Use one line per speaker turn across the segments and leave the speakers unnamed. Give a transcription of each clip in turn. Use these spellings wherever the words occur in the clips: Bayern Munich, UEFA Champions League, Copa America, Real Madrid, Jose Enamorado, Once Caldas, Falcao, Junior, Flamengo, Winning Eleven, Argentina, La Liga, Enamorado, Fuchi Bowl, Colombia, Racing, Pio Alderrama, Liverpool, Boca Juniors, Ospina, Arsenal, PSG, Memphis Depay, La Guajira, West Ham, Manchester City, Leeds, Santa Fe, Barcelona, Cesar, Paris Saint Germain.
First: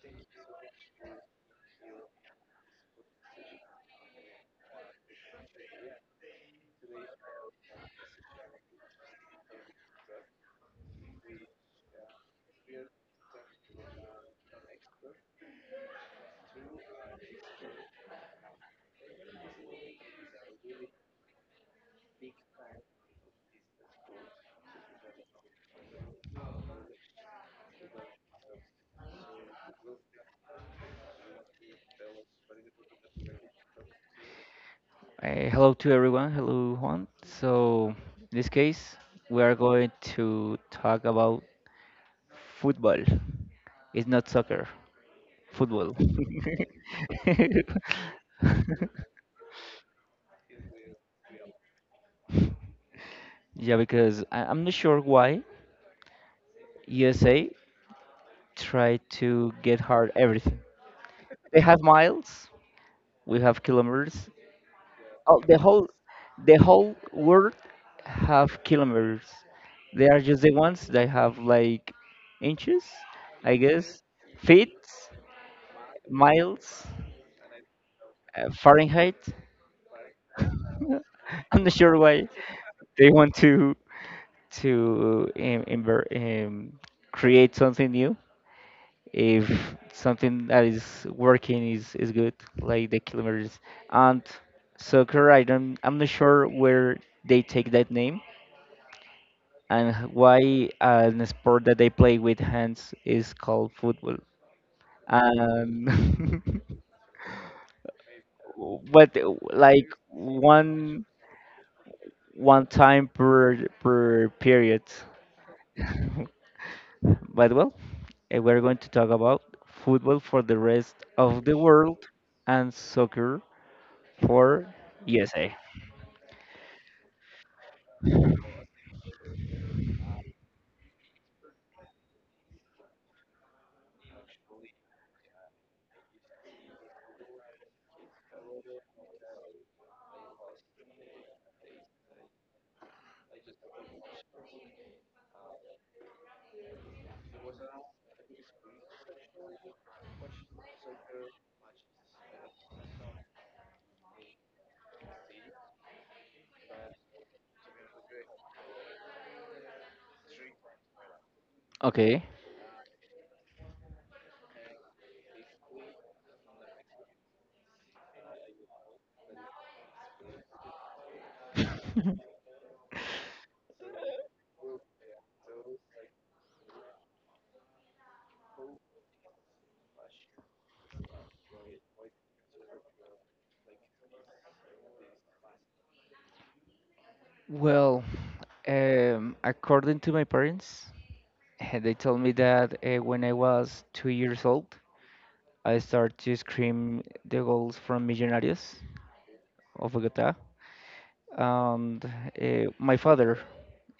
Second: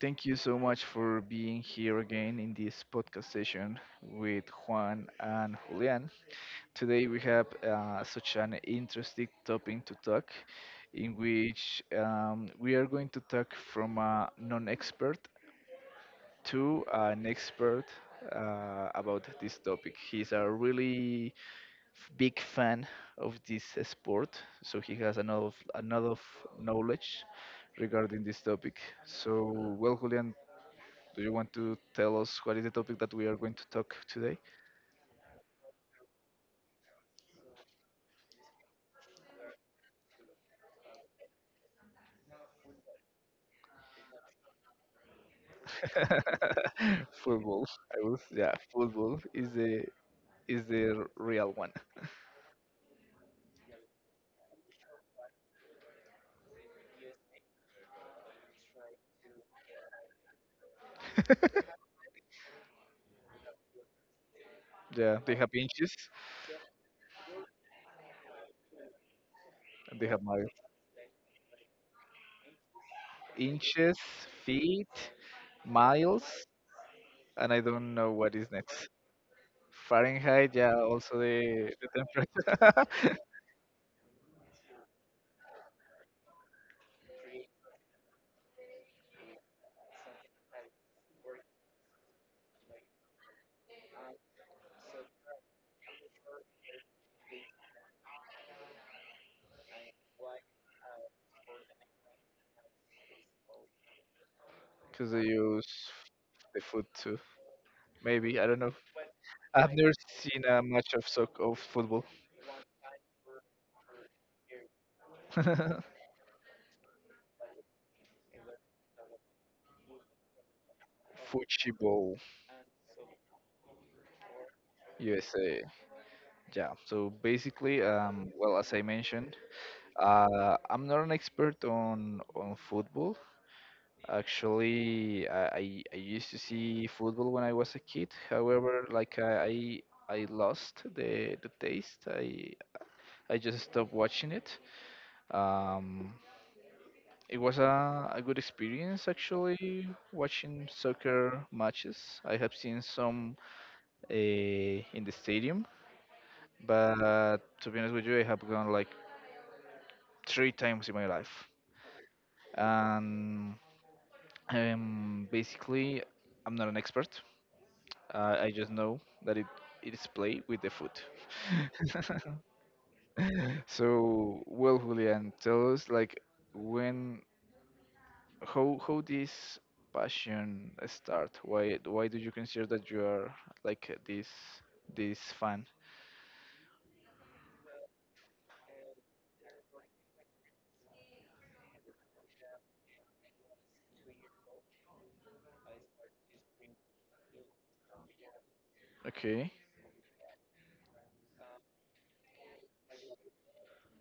Thank you so much for being here again in this podcast session with Juan and Julian. Today we have such an interesting topic to talk, in which we are going to talk from a non-expert to an expert about this topic. He's a really big fan of this sport, so he has another knowledge regarding this topic. So, well, Julian, do you want to tell us what is the topic that we are going to talk today?
Hello to everyone. Hello, Juan. So, in this case, we are going to talk about football. It's not soccer, football.
Football. I was Yeah, football is the real one.
Yeah, because I'm not sure why USA try to get hard everything. They have miles, we have kilometers.
Yeah, they
Oh,
have inches
the whole world have kilometers.
and they
They are
have
just
miles.
the ones that have like inches, I
Inches,
guess, feet,
feet, miles,
miles,
and I don't know what is next.
Fahrenheit.
Fahrenheit, yeah, also
I'm not
the
sure why they
temperature.
want to create something new if something that is working is good, like the kilometers. And soccer, I'm not sure where they take that name and why an sport that they play with hands is called football.
Because they use
And
the foot too. Maybe, I don't know.
but
I've
like
never seen a match
one
of football.
one time per period.
Fuchi
But well, we're going to talk about football for the rest of the world
Bowl,
and soccer for USA.
USA. Yeah, so basically, well, as I mentioned, I'm not an expert on football. Actually, I used to see football when I was a kid. However, like I lost the taste. I just stopped watching it. Um, it was a good experience actually watching soccer matches. I have seen some in the stadium, but to be honest with you, I have gone like three times in my life.
Okay.
And basically, I'm not an expert. I just know that it is play with the foot. So, well, Julian, tell us like when, how this passion start? Why do you consider that you are like this fan?
Well, according to my parents, they told me that when I was two years old, I start to scream the goals from Millonarios
Okay,
of Bogota. And my father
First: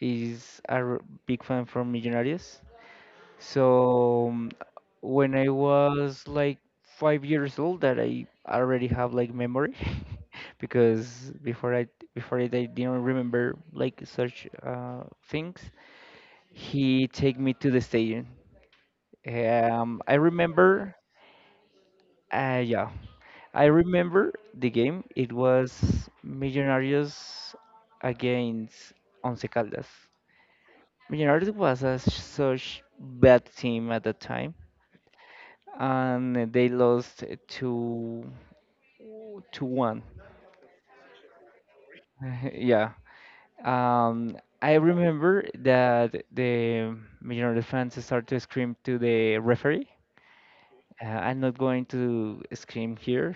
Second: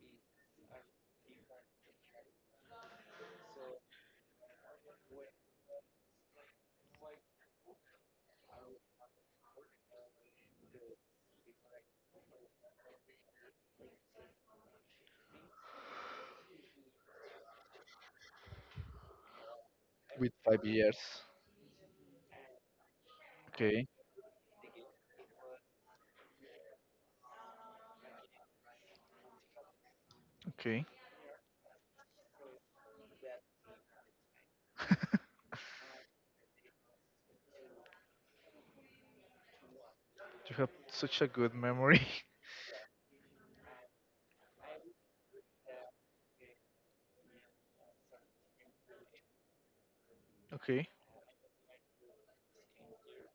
is a big fan from Millonarios. So when I was like five years old, that I already have like memory, because before I before it I didn't remember like such things. He take me to the stadium. I
with five
remember.
years.
Yeah, I
Okay,
remember the game. It was Millonarios against Once Caldas.
okay.
Millonarios was a such bad team at the time, and they lost to to one.
You have such a good memory.
Yeah. I remember that the Millonarios fans started to scream to the referee.
Okay,
I'm not going to scream here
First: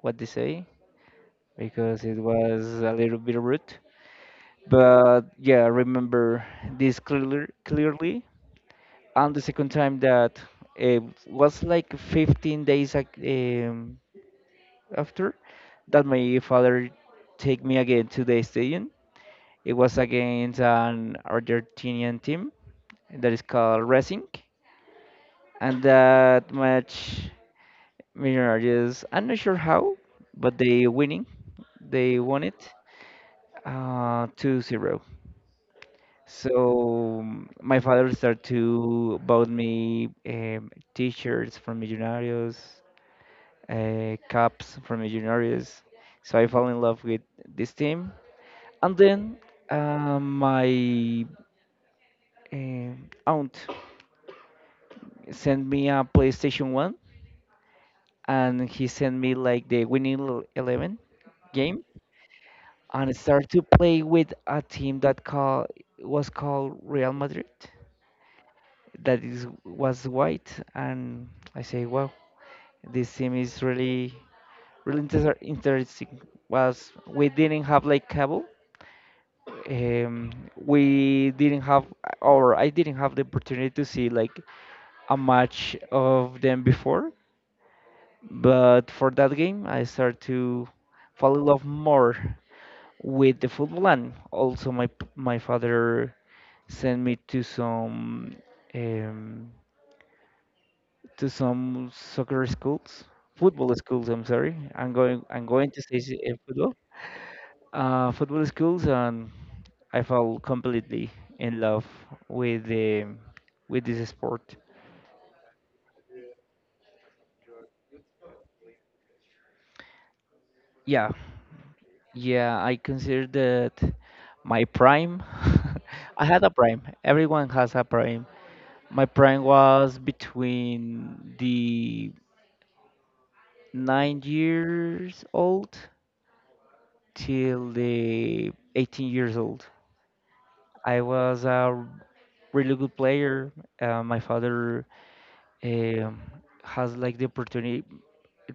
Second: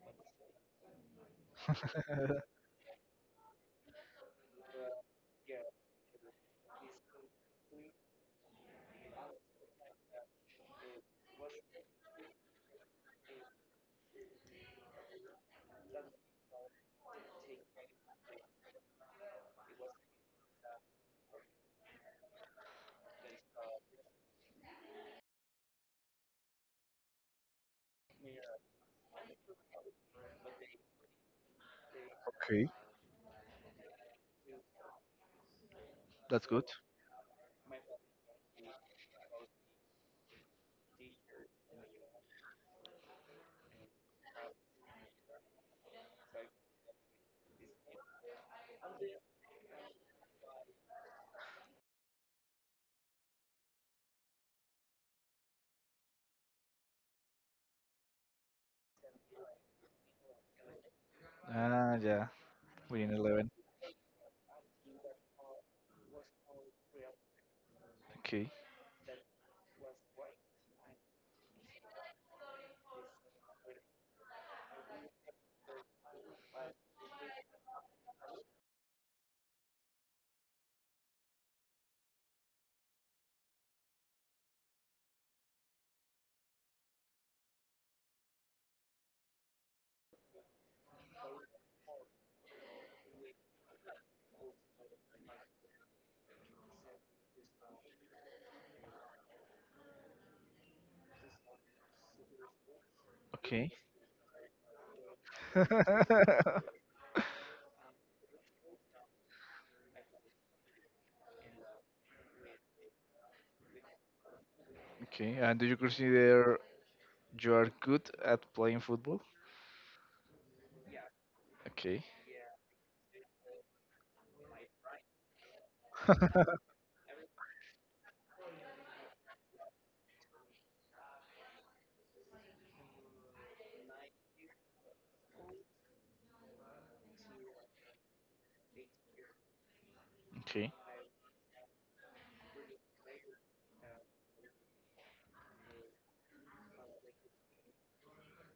what they say because it was a little bit rude. But yeah, I remember this clearly. Clearly, and the second time that it was like 15 days ac- um, after that, my father take me again to the stadium. It was against an Argentinian team that is called Racing, and that match, Millonarios. I'm not sure how, but they winning. They won it
okay.
2-0.
That's good.
So my father started to bought me t-shirts from Millonarios, caps from Millonarios. So I fell in love with this team. And then my aunt sent me a PlayStation 1 and he sent me like the Winning Eleven game,
Ah, yeah,
and I
within
started
11.
to play with a team that was called Real Madrid
Okay,
that is was white, and I say wow, this team is really really interesting. Was we didn't have like cable. We didn't have, or I didn't have the opportunity to see like a match of them before. But for that game, I started to fall in love more with the football, and also my my father sent me um, to some soccer schools,
okay.
football schools. I'm sorry. I'm going to say football schools, and I fell completely in love with the with this sport.
Okay, and do you consider you are good at playing football?
Yeah,
Okay,
yeah, I consider that my prime. I had a prime. Everyone has a prime. My prime was between the nine years old till the 18 years old.
okay.
I was a really good player. My father um, has like the opportunity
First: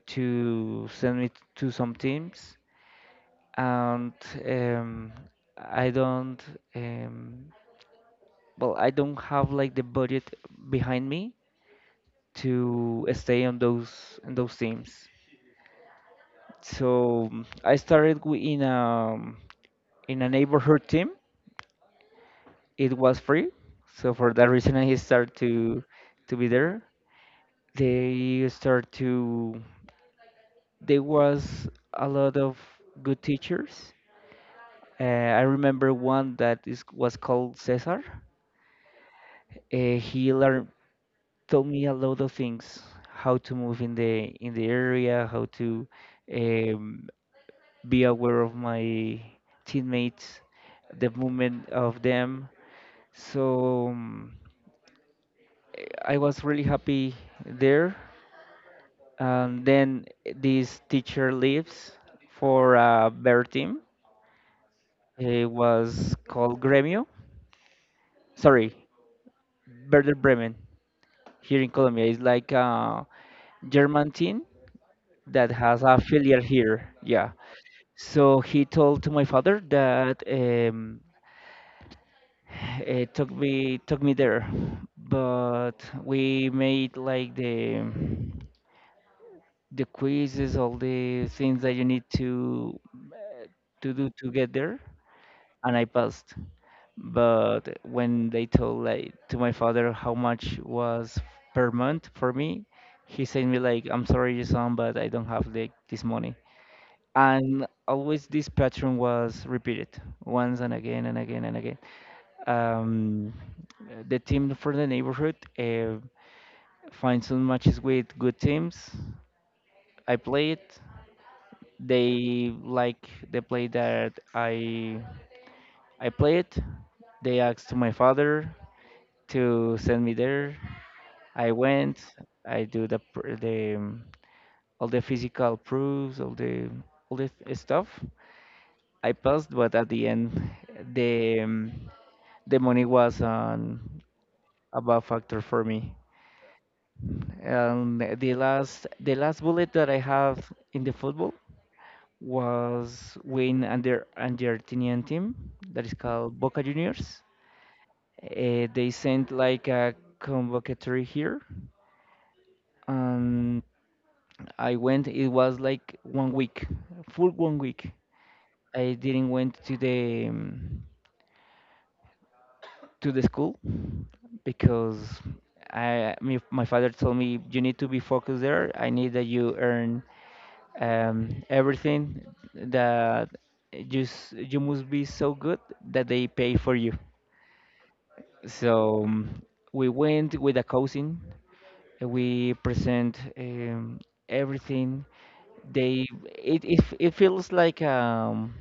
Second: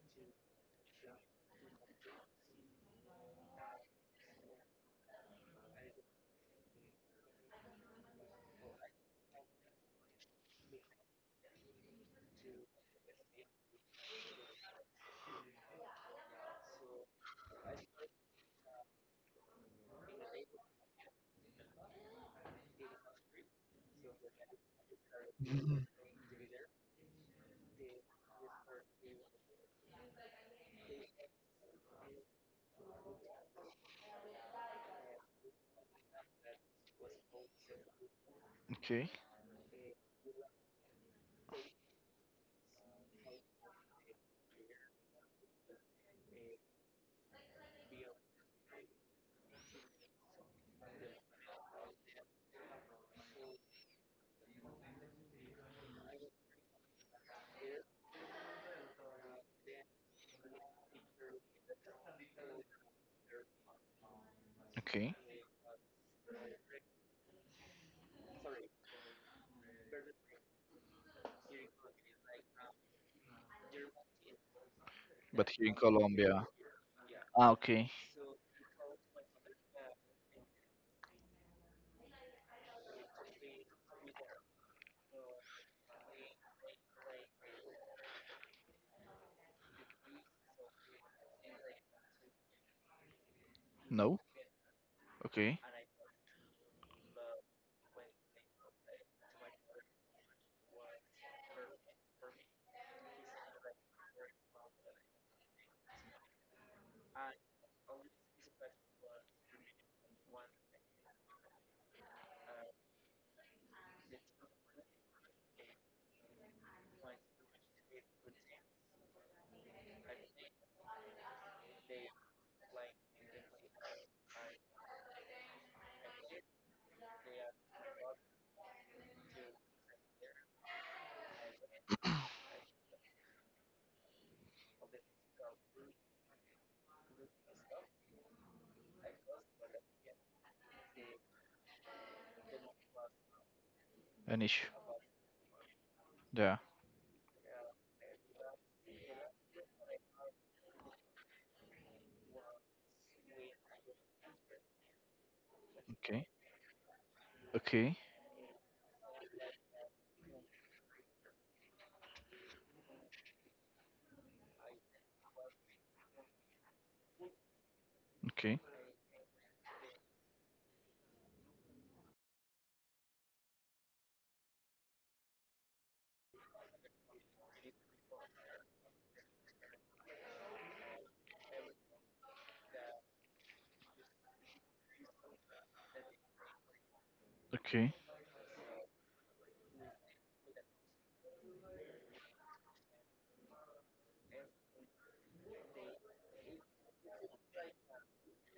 to send me to some teams and um, I don't um, I don't have like the budget behind me to stay on those teams. So I started in a neighborhood team. It was free, so for that reason I started to
Mhm.
to be there. They start to there was a lot of good teachers. Uh, I remember one was called Cesar.
Okay,
He learned told me a lot of things, how to move in the area, how to um, be aware of my teammates, the movement of them. So I was really happy there. And then this teacher leaves for a better team.
okay.
It was called Gremio. Sorry, Werder Bremen, here in Colombia. It's like a German team
But
that
here in
has a filial
Colombia.
here. Yeah.
Ah, okay.
So he told to my father that it took me there, but we made like the quizzes, all the things that you need to eh, to do
No?
to get there,
Okay.
and I passed. But when they told like to my father how much was per month for me, he sent me like, "I'm sorry, your son, but I don't have like this money." And always this pattern was repeated once, and again, and again, and again. um, the team for the neighborhood find some matches with good teams. I play it they like the play that I played. They asked to my father to send me there. I went. I do the pr- the all the physical proofs, all the stuff. I passed, but at the end, the um, the money was on
An issue.
a bad factor for me.
Yeah.
And the last bullet that I have in the football was win under under Argentinian team that is
Okay,
called Boca Juniors.
okay,
They sent like a convocatory here, and I went. It was like one week, full one week.
okay,
I didn't went to the school because my father told me, "You need to be focused there. I need that you earn everything that you must be so good that they pay for you."
okay.
So we went with a cousin. We present everything. They it feels like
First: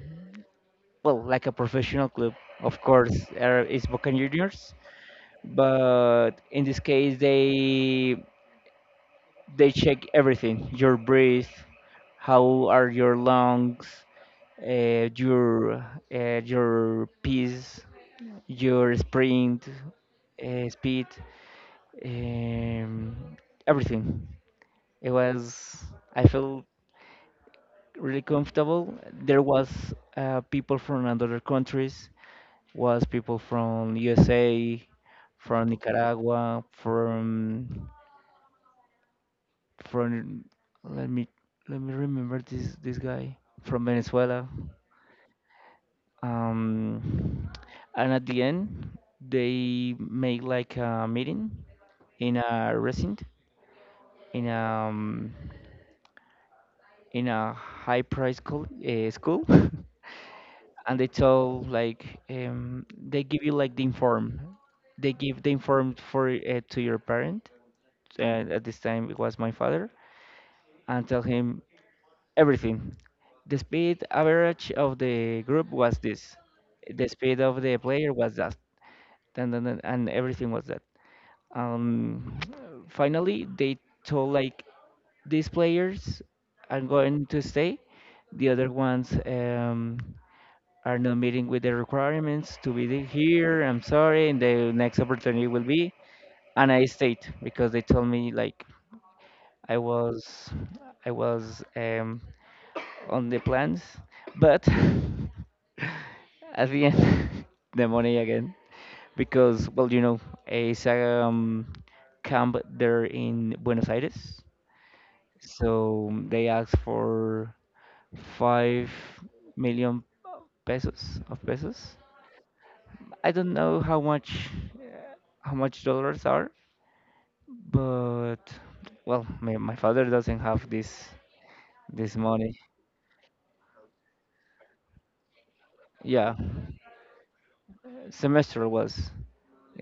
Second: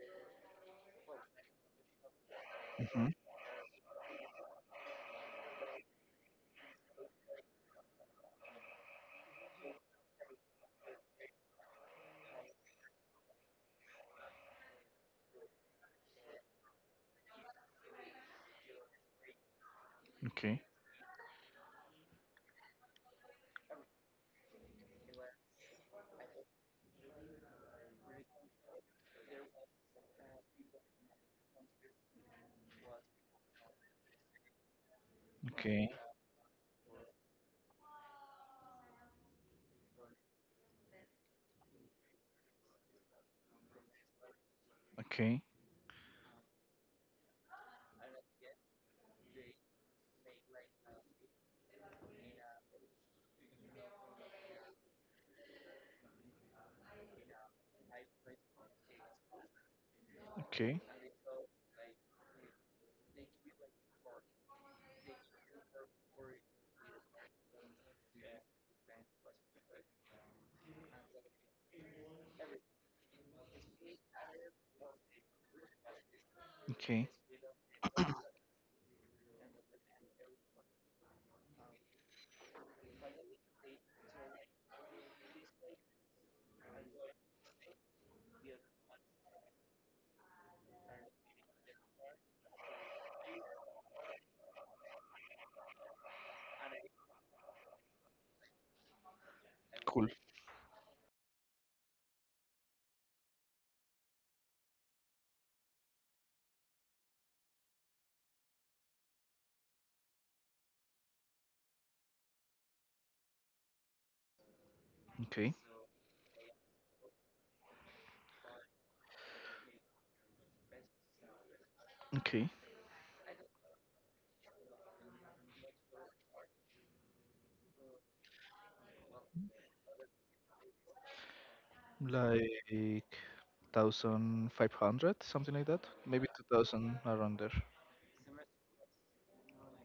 well, like a professional club. Of
Hmm.
course, it's Boca Juniors, but in this case they check everything: your breath, how are your lungs, uh, your your pace, your sprint,
Okay,
speed, um, everything. It was I felt really comfortable. There was people from other countries, was people from USA, from
okay,
Nicaragua, from let me let me remember this guy from Venezuela.
okay,
Um, and at the end, they make like a meeting in a resident in a high price school, school.
okay,
And they tell like they give you like the inform, they give the inform for to your parent, and at this time it was my father, and tell him everything. The speed average of the group was this, the
okay.
speed of the player was that, and, and everything was that. um Finally they told like these players are going to stay, the other ones are not meeting with the requirements to be here. I'm sorry, and the next opportunity will be. And I stayed because they told me like I
Cool.
was, I was on the plans, but at the end, the money again, because well, you know, it's a camp there in Buenos Aires,
Okay,
so they asked for 5 million pesos, of pesos.
okay.
I don't know how much dollars are, but well, my father doesn't have this this
Like
money.
1,500, something like that. Maybe
Yeah,
2,000 around there
semester was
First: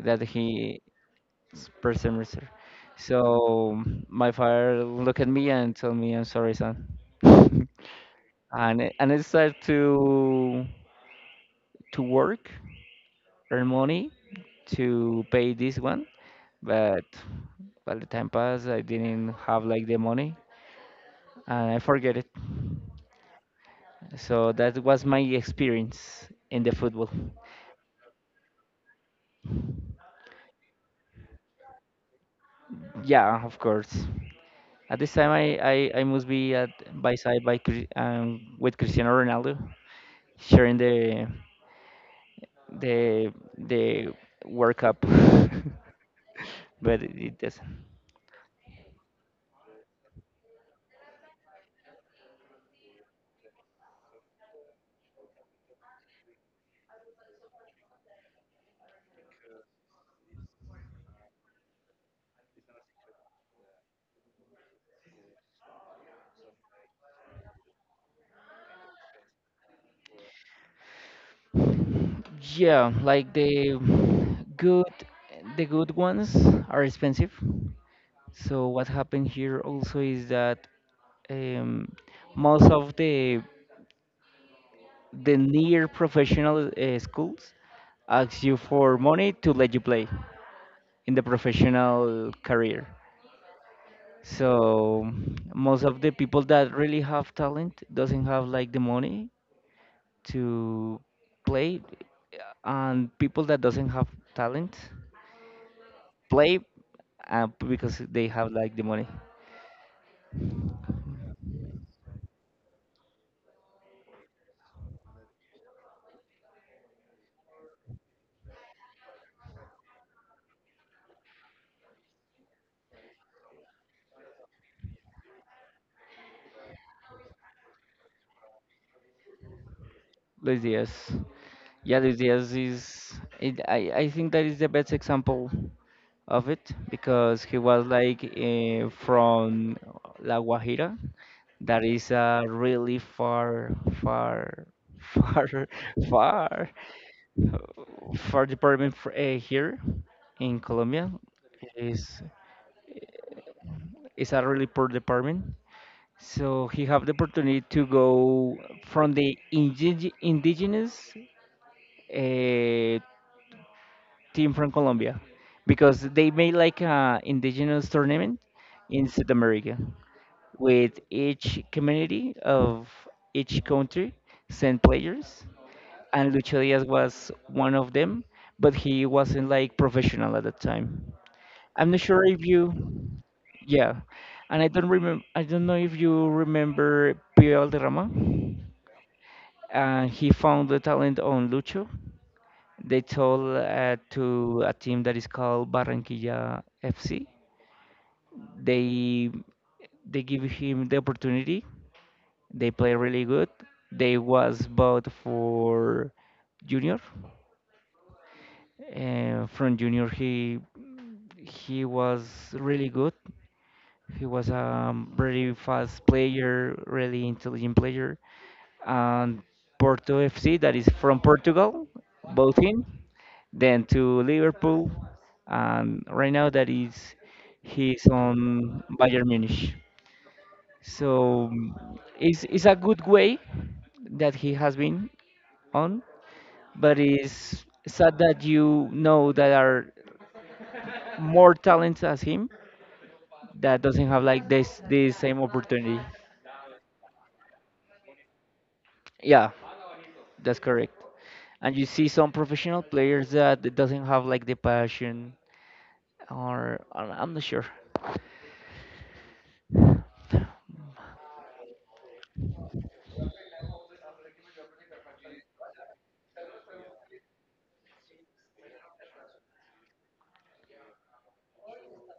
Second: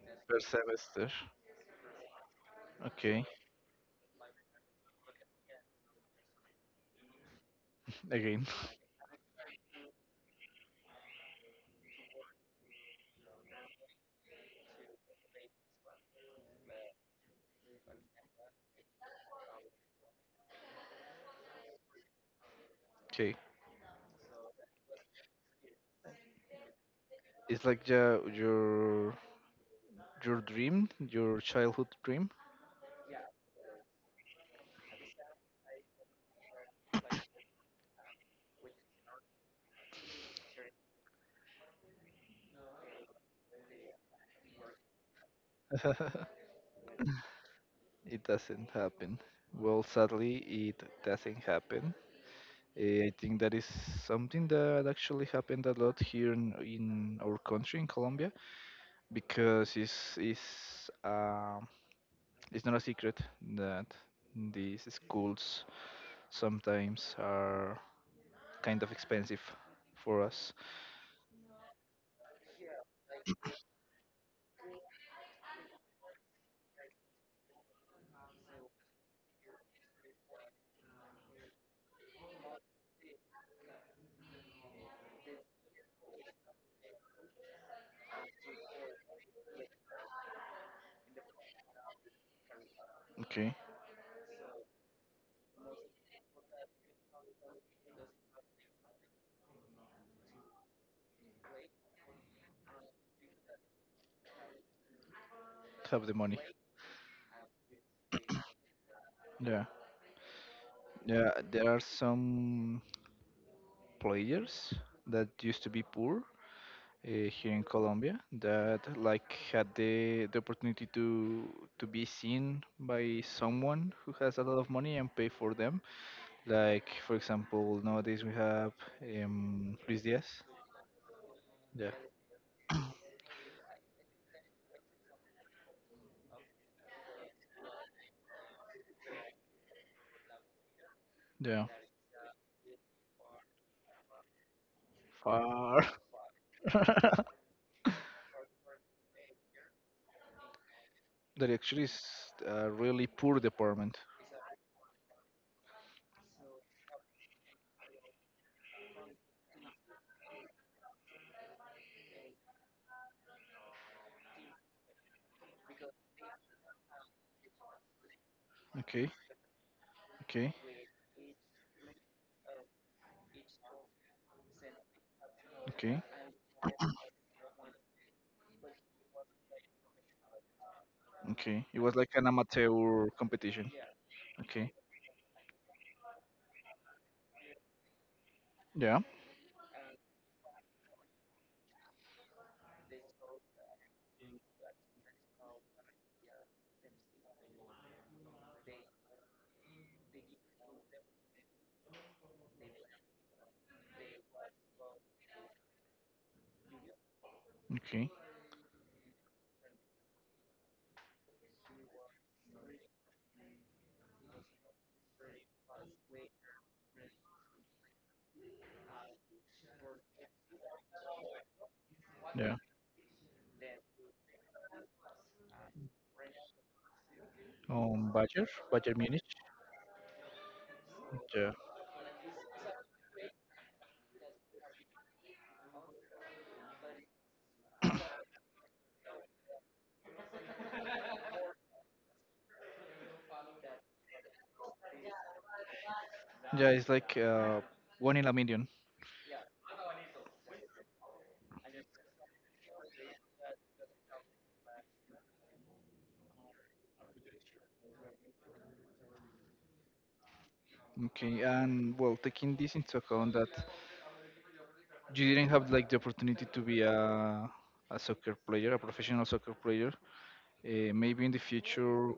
that
per semester.
per semester.
Okay,
So my father look at me and tell me, "I'm sorry, son," and
again.
and I started to work, earn money to pay this one, but by the time passed, I didn't have like the money, and I forget it.
Okay,
So that was my experience in the football.
it's like your dream, your childhood dream.
Yeah, of course. At this time, I must be at by side by with Cristiano Ronaldo, sharing the the World Cup. But it doesn't.
It doesn't happen. Well, sadly, it doesn't happen. Eh, I think that is something that actually happened a lot here in our country, in Colombia, because it's not a secret that these schools sometimes are kind of expensive for us.
Yeah, like good the good ones are expensive. So what happened here also is that um, most of the near professional schools ask you for money to let you play in the professional career,
Okay,
so most of the people that really have talent doesn't have like the money to play, and people that doesn't have talent
have the money.
play because they have like the money.
Yeah, yeah. There are some players that used to be poor here in Colombia that like had the opportunity to be seen by someone who has a lot of money and pay for them. Like for example, nowadays we have Luis Diaz.
Luis Diaz.
Yeah,
Yeah, Luis Diaz is. It, I think that is the best example of it, because he was like from La Guajira,
yeah.
that is a really far, far, far,
Far.
far, far department for, here in Colombia.
That actually
It
is
is
a really poor department.
it's a really poor department. So he have the opportunity to go from indigenous a team from Colombia, because they made like a indigenous tournament in
Okay,
South America,
okay,
with each community of each country sent players,
okay,
and Lucho Diaz was one of them, but he wasn't like professional at that time.
okay. It
I'm
was
not
like
sure
an
if you
amateur competition.
yeah and I
Okay,
don't remember I don't know if you remember Pio Alderrama,
yeah,
and he found the talent on Lucho. They told to a team that is called Barranquilla FC. They they give him the opportunity. They play really good. They was bought for junior.
okay,
From junior, he was really good. He was a very fast player, really intelligent player. And Porto FC, that is from Portugal,
yeah.
both in. Then to Liverpool, and right now that is he's
Um, Bayern,
on
Bayern
Bayern
Munich.
Munich. So
Yeah,
mm, it's a good way that he has been on, but it's sad that you know that are more talented as him that doesn't have like this the same opportunity.
yeah. It's like one in a million.
Yeah, that's correct. And you see some professional players that doesn't have like the passion or I'm not sure.
Okay, and well, taking this into account that you didn't have like the opportunity to be a soccer player, a professional soccer player, maybe in the future,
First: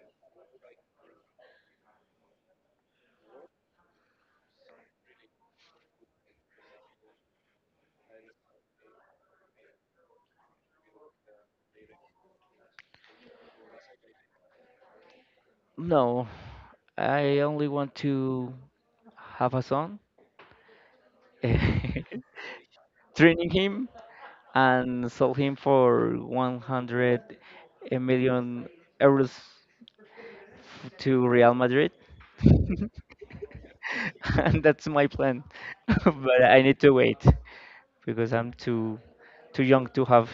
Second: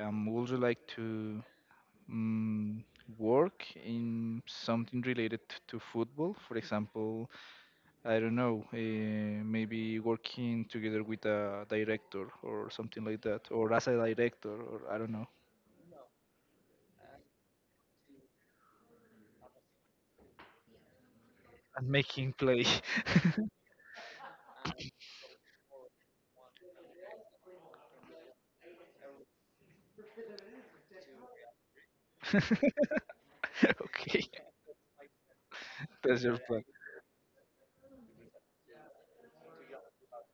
would you like to um, work in something related to football? For example, I don't know, maybe working together with a director or something like that, or as a director, or I don't know,
No, I only want to have a son,
and making play.
training him and sell him for 100 million euros to Real Madrid.
Okay,
And that's my plan.
that's your
But I
plan.
need to wait because I'm too young to have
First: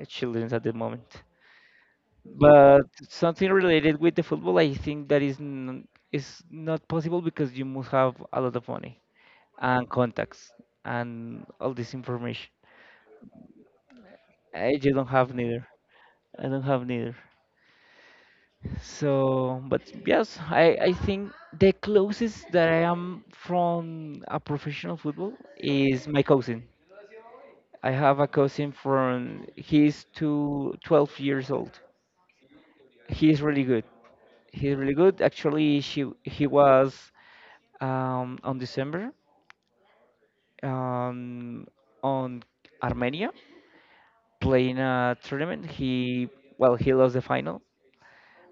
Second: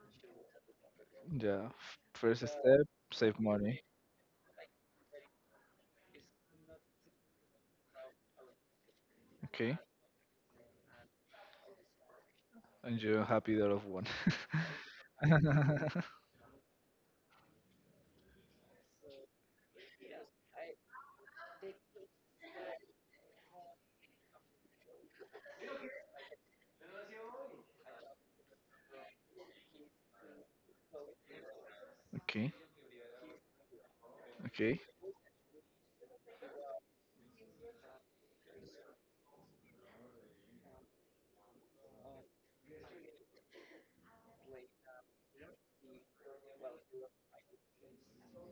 children at the moment.
Yeah, first
But
step, save
something
money.
related with the football, I think that is not possible because you must have a lot of money
Okay,
and contacts and all this information.
and you're happy that of one.
I just don't have neither. I don't have neither. So, but yes, I think the closest that I am from a professional football is my cousin. I have a cousin from 12 years old.
Okay.
He's really good. He's
Okay.
really good. Actually, she he was on December, um, on Armenia playing a tournament. He, well, he lost the final,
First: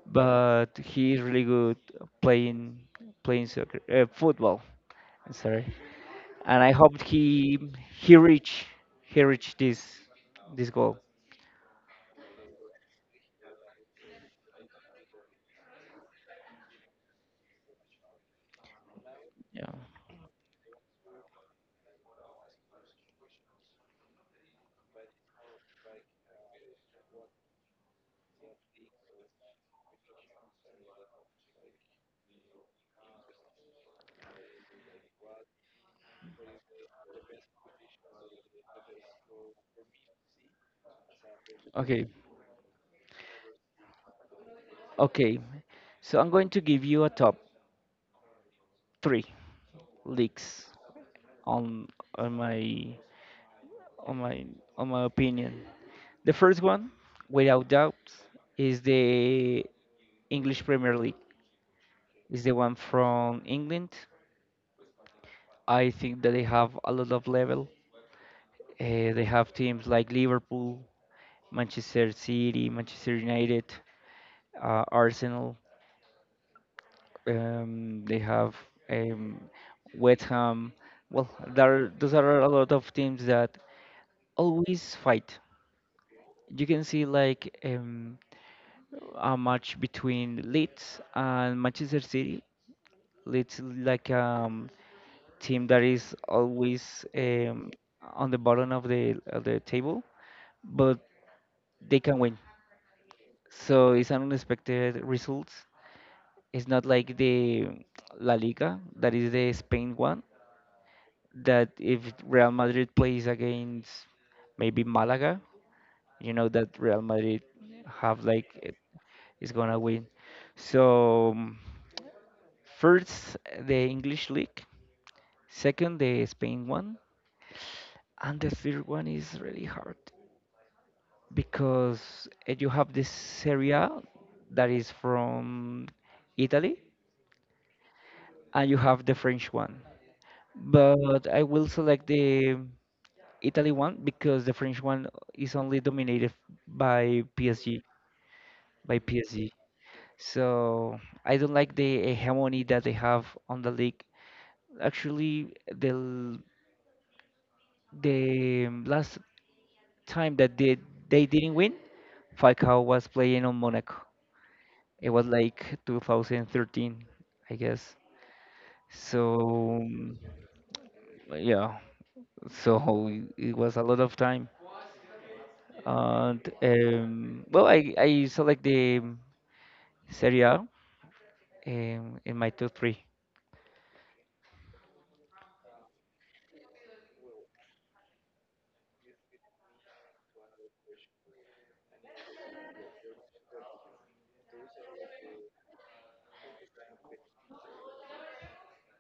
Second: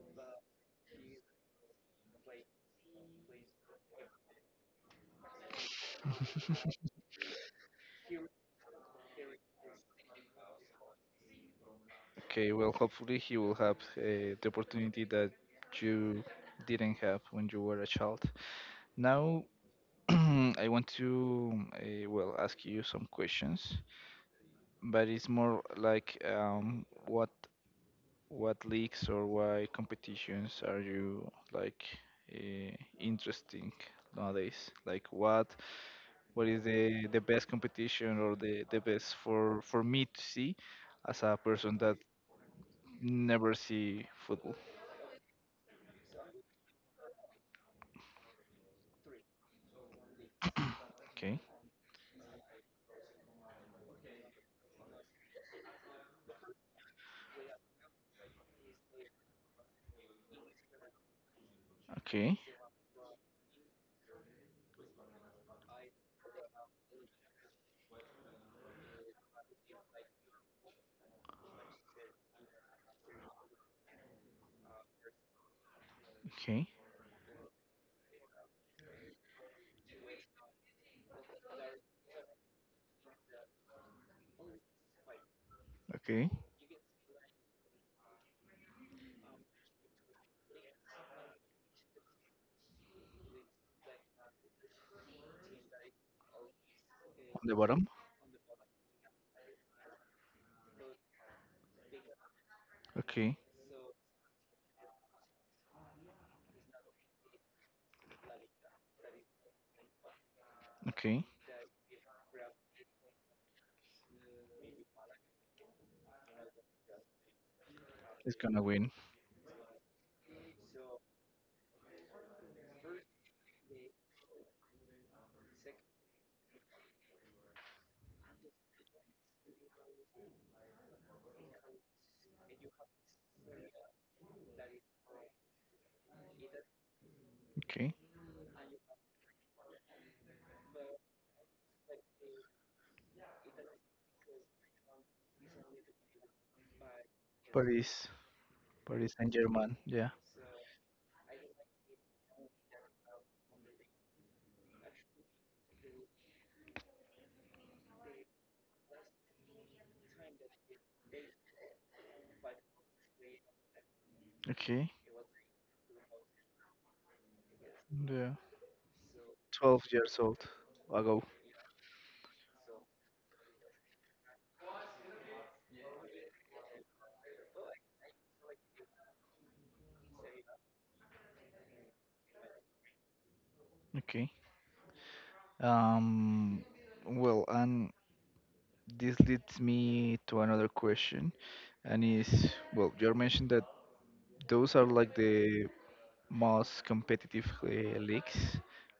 but he is really good playing playing soccer, football. I'm sorry, and I hope he he reach he reach this goal.
Okay. Well, hopefully he will have the opportunity that you didn't have when you were a child. Now,
Yeah.
I want to well ask you some questions, but it's more like what leagues or why competitions are you like uh, interesting nowadays? Like what is the best competition or the best for me to see as a person that
Okay.
never see football.
Okay, so I'm going to give you a top three leagues
Okay.
on on my on my on my opinion. The first one, without doubt, is the English Premier League.
Okay.
Is the one from England. I think that they have a lot of level. They have teams like Liverpool, Manchester City, Manchester United, Arsenal.
Okay.
They have um, West Ham. Well, there those are a lot of teams that always fight.
Okay.
You can see like a match between Leeds and Manchester City. Leeds is like team that is always
On the bottom.
on the bottom of the table, but they can win.
Okay.
So it's an unexpected result. It's not like the La Liga, that is the Spain one,
Okay.
that if Real Madrid plays against maybe Malaga, you know that Real Madrid have
It's
like
gonna win.
is gonna win. So. um, First, the English league, second, the Spain one, and the third one is really hard because you have this Serie A that is from Italy,
Okay.
and you have the French one. But I will select the Italy one because the French one is only dominated by PSG,
Paris.
by
Paris Saint
PSG.
Germain. Yeah.
So I don't like the hegemony that they have on the league. Actually, the last time that they didn't win, Falcao was playing on Monaco.
Okay.
It was like 2013, I guess.
Yeah.
So
12 years
um,
old ago.
yeah, so it was a lot of time. And well, I select the Serie A in my top three.
Okay. Um. Well, and this leads me to another question, and is well, you mentioned that those are like the most competitive leagues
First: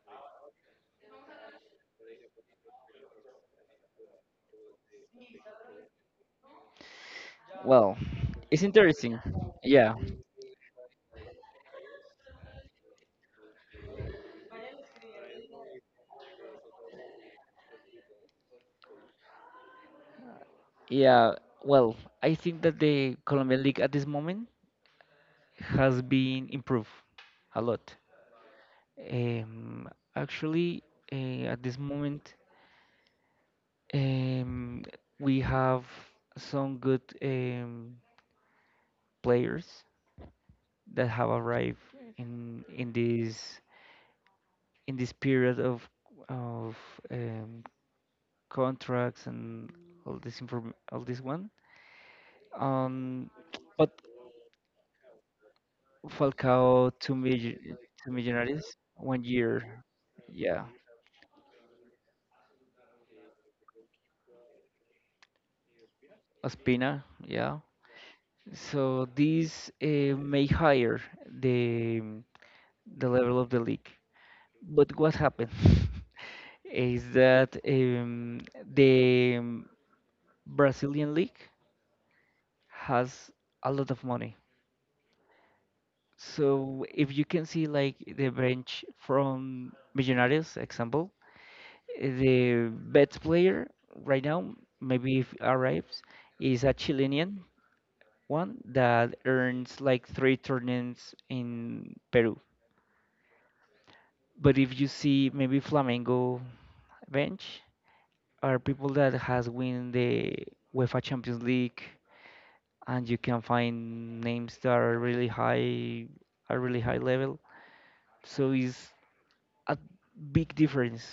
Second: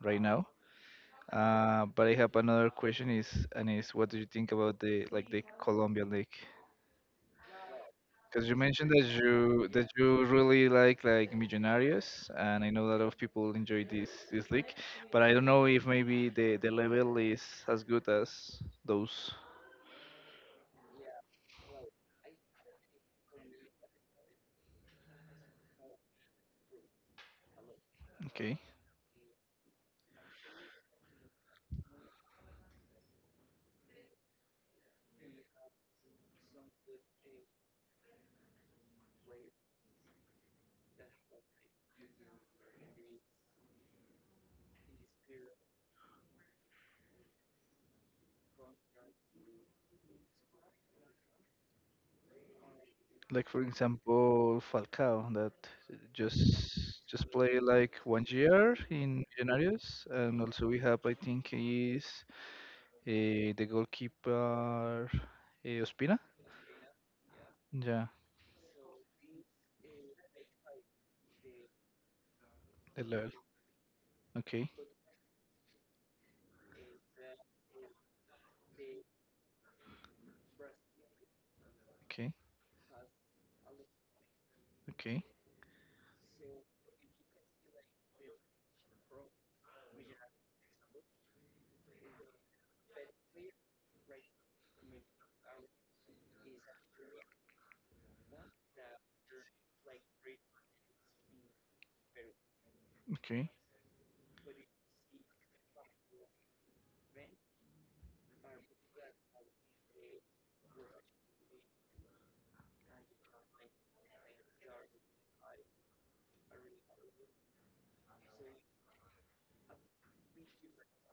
right now. But I have another question is and is what do you think about the like the Colombian league?
Well,
Because you
it's
mentioned that
interesting.
you that
Yeah,
you really like Millonarios, and I know a lot of people enjoy this league, but I don't know if maybe the level is as good as those.
yeah. Well, I think that the Colombian league at this moment has been improved a lot.
Okay,
Um, actually, at this moment, um, we have some good players that have arrived in this in this period of um, contracts and all this one. Um,
like for
but
example Falcao that
Falcao
just just play like
two
one
millionaires
year in
one year,
Millonarios, and also
yeah.
we have I think is the goalkeeper, Ospina?
Ospina, yeah.
Yeah,
So these may higher the
the
the
level.
level of the league.
Okay,
But what happened is that the Brazilian league
okay,
has a lot of money.
okay,
So if you can see like the bench from Millonarios example, the best player right now, maybe if arrives, is a Chilean one that earns like three tournaments in Peru.
okay.
But if you see maybe Flamengo bench are people that has win the UEFA Champions League and you can find names that are really high level. So it's a big difference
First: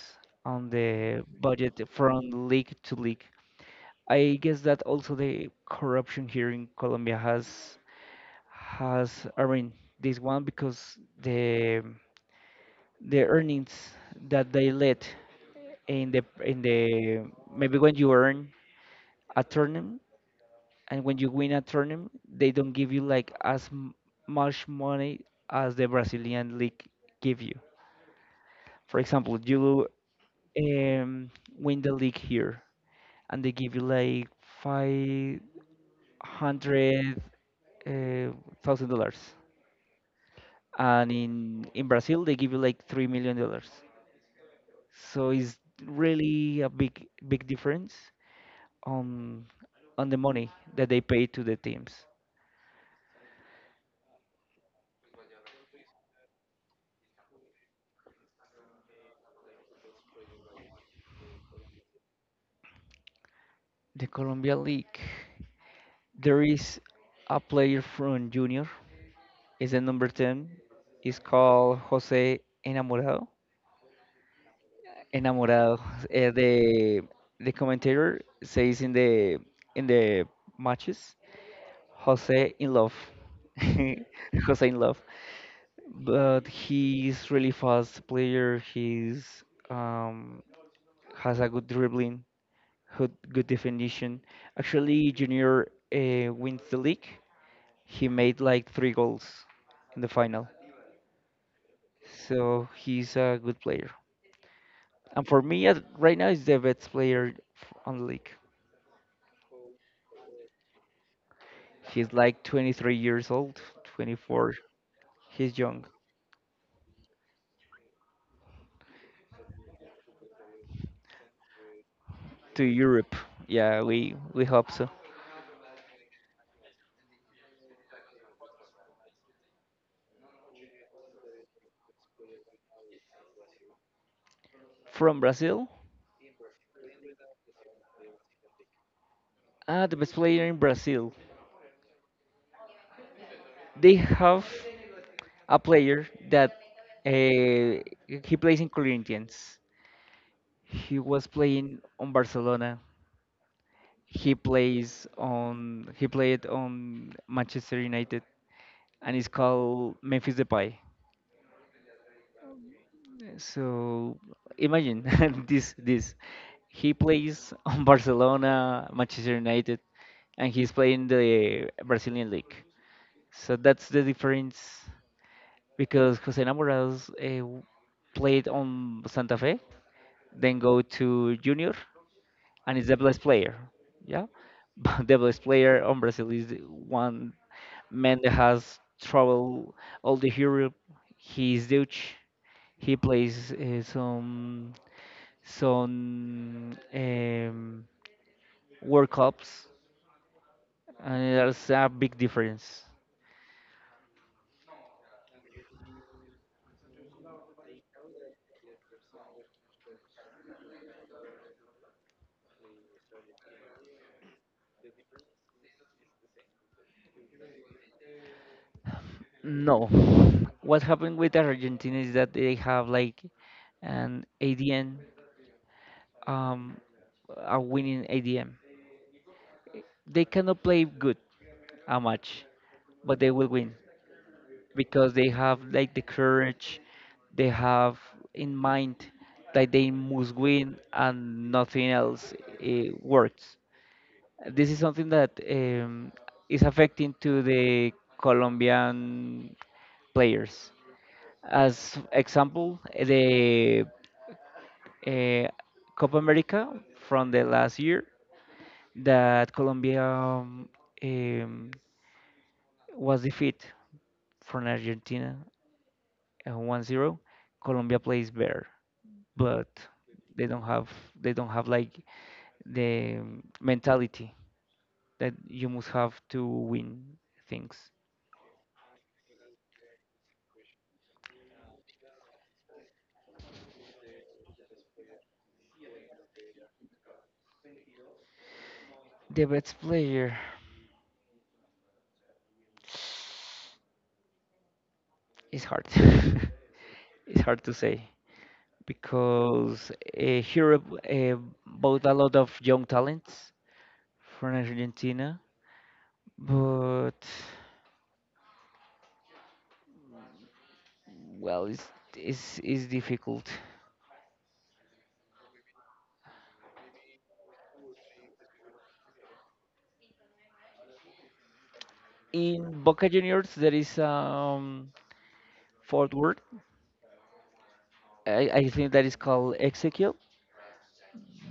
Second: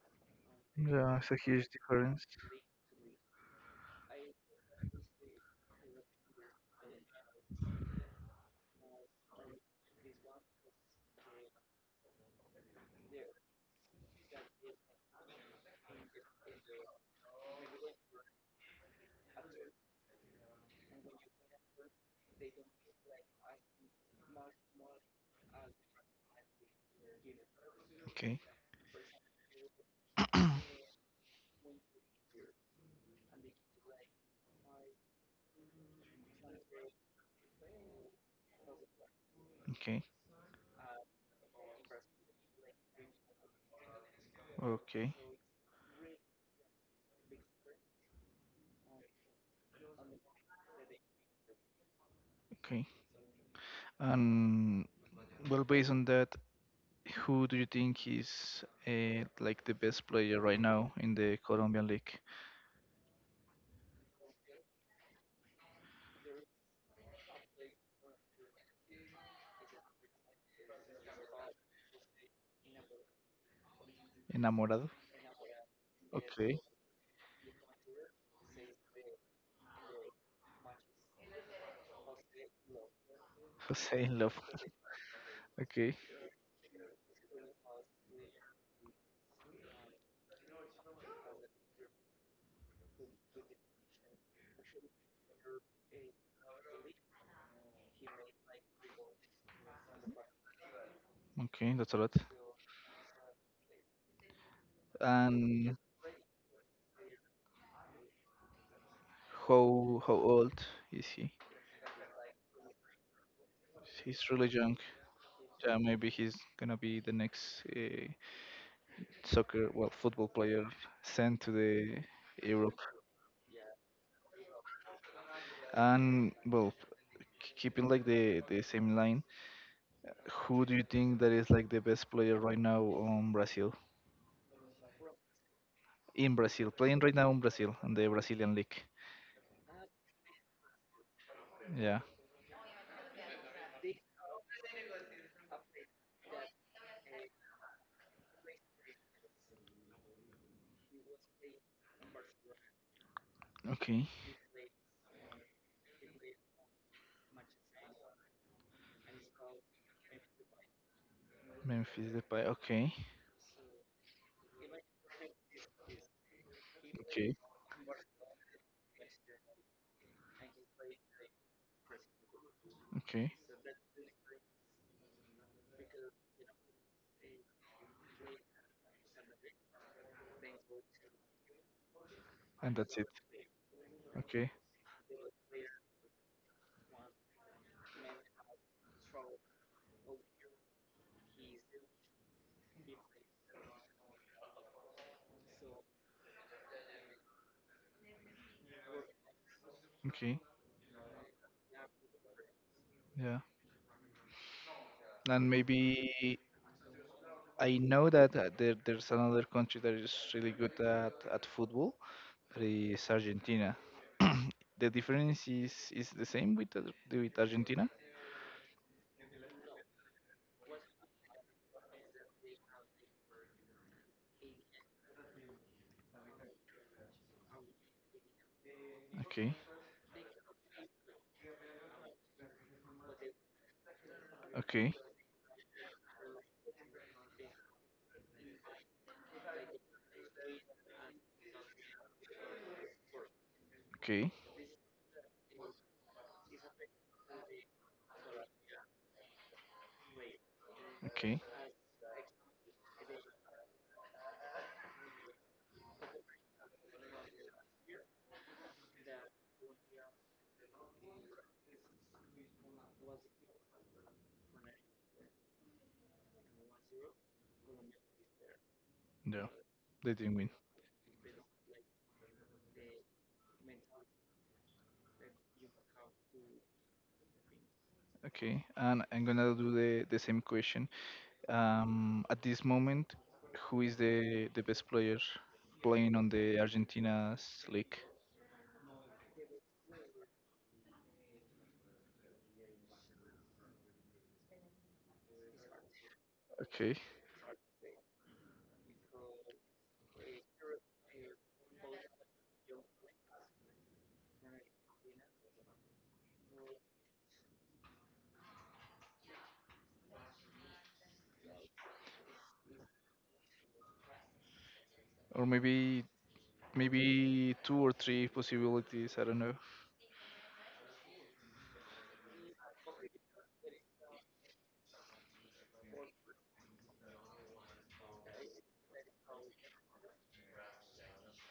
on
Yeah,
the
it's a huge
budget
difference.
from league to league. I guess that also the corruption here in Colombia has has I mean this one because the earnings that they let in the maybe when you earn a tournament and when you win a tournament they don't give you like much money as the Brazilian league give you.
Okay,
For example, you um, win the league here and they give you like 500 thousand dollars,
okay,
and in Brazil they give you like $3 million.
okay,
So it's really a big difference on on the money that they pay to the teams.
okay. And well, based on that, who do you think is like the best player right now in the Colombian league?
The Colombia League, there is a player from Junior, is the number 10, is called Jose Enamorado.
Enamorado.
Enamorado. Uh,
Okay.
the the commentator says in the matches, Jose in love.
Jose in love.
Jose in love.
Okay,
But he's really fast player. He's um, has a good dribbling. Good, good definition. Actually, Junior wins the league. He made like three goals in the final,
okay, that's a lot.
so he's a good player. And for me,
And
at, right now, he's the best player on the league.
how old is he?
He's like 23 years old,
He's really
24.
young.
He's
Yeah,
young.
maybe he's gonna be the next soccer, well, football player sent to the
To
Europe.
Europe, yeah, we hope so.
And well, keeping like the same line, who do you think that is like the best player right now on Brazil?
From Brazil,
In Brazil, playing right now in Brazil on the Brazilian league.
ah, the best player in Brazil.
Yeah.
They have a player that uh, he plays in Corinthians. He was playing on Barcelona.
Okay.
He played on Manchester United and it's called Memphis Depay.
Memphis Depay. Okay.
So imagine this. He
Okay.
plays on Barcelona, Manchester United, and he's playing the Brazilian league.
Okay.
So that's the difference because Jose Namorados played on Santa Fe, then go to Junior,
And
and it's the
that's it.
best player. Yeah,
Okay.
but the best player on Brazil is the one man that has traveled all the Europe. He is Dutch. He plays some World Cups,
Okay.
and there's a big difference.
Yeah. And maybe I know that there's another country that is really good at football. That is Argentina. The difference is the same with with Argentina.
No, what happened with Argentina is that they have like an ADM, um, a winning ADM.
Okay,
They cannot play good a match, but they will win,
okay,
because they have like the courage, they have in mind that they must win and nothing else works.
okay,
This is something that is affecting to the Colombian players.
okay.
As example, the uh, Copa America from the last year that Colombia um, was defeated from Argentina, 1-0. Colombia plays better,
No,
but
they didn't
they
win.
don't have they don't have like the mentality that you must have to win things.
Okay, and I'm gonna do the same question. At this moment, who is the best player playing on the Argentina's league?
The best player is hard.
Okay,
It's hard to say because Europe uh, bought a lot of young talents from Argentina, but well, it's difficult.
or maybe two or three possibilities. I don't know.
In Boca Juniors, there is forward. I think that is called Ezequiel.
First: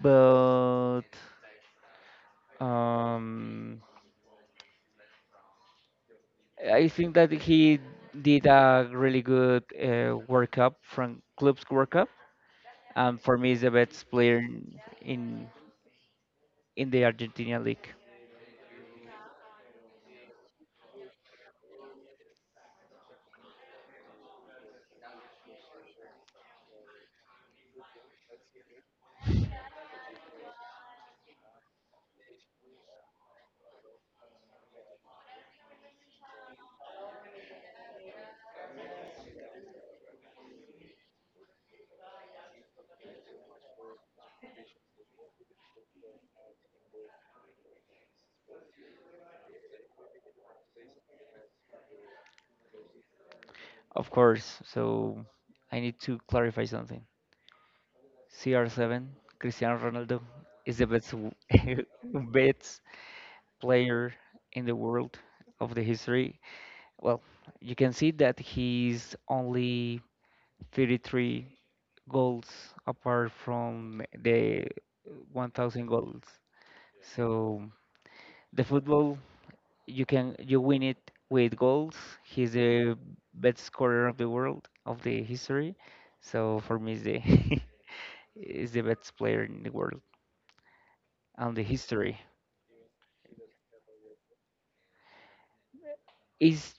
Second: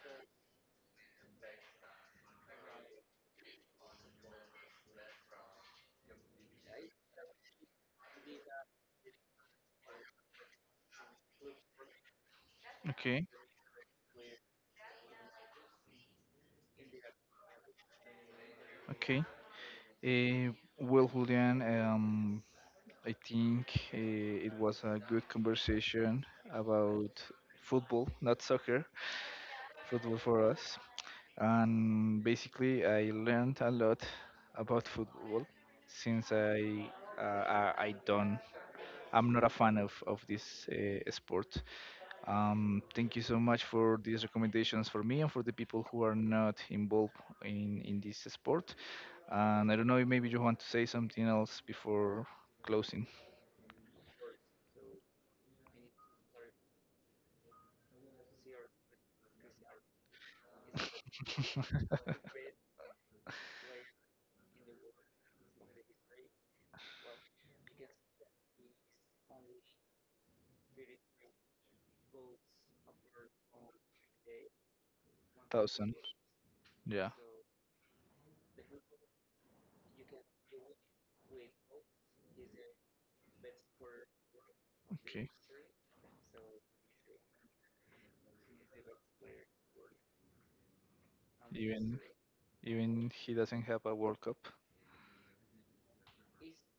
But um, I think that he did a really good World Cup from club's World Cup, and
Okay.
for me, is the best player in in the Argentina league,
Okay. Uh, well, Julian, I think it was a good conversation about football, not soccer, football for us. And basically, I learned a lot about football since uh, I I don't I'm not a fan of this sport. Thank you so much for these recommendations for me and for the people who are not involved in this sport. And I don't know if maybe you want to say something else before closing.
of course. So I need to clarify something. CR7, Cristiano Ronaldo is the best player in the world of the history. Well, you can see that he's only 33 goals apart from the 1,000
Thousand.
goals,
Yeah.
so the football you can you win it with goals. He's the best scorer of the world of the
Okay.
history, so for me is the is the best player in the world and the
Even
history.
even he doesn't have a World Cup.
Is,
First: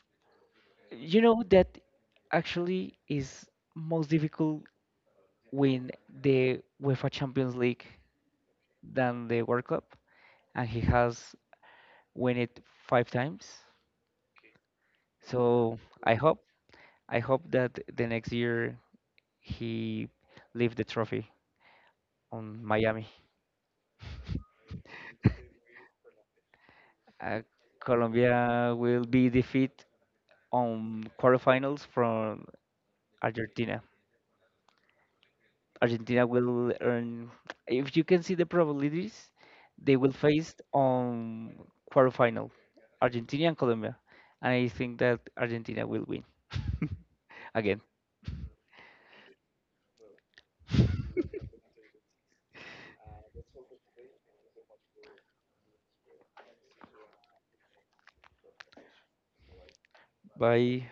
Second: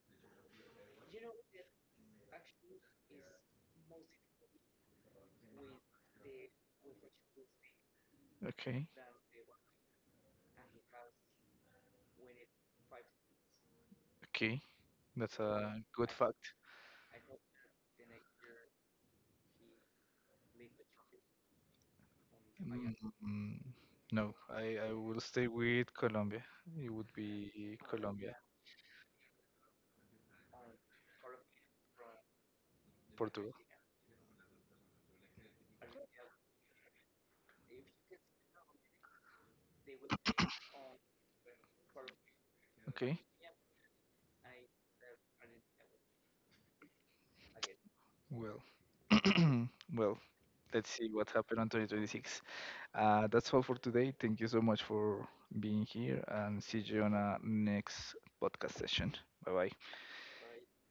you know that actually is most difficult win the UEFA Champions League
Okay.
than the World Cup, and he has won it 5 times.
Okay. That's
So
a good
I hope
fact.
I hope that the next year he leave the trophy on Miami.
Mm, no, I will stay with Colombia. It would
Uh,
be Colombia,
Colombia will be defeat on quarterfinals from
Portugal.
Argentina. Argentina will earn. If you can see the probabilities, they will face on quarterfinal,
Okay,
Argentina and Colombia, and I think that Argentina will win again.
well, well, let's see what happened on 2026. That's all for today. Thank you so much for being here and see you on our next podcast session. Bye bye.
Bye.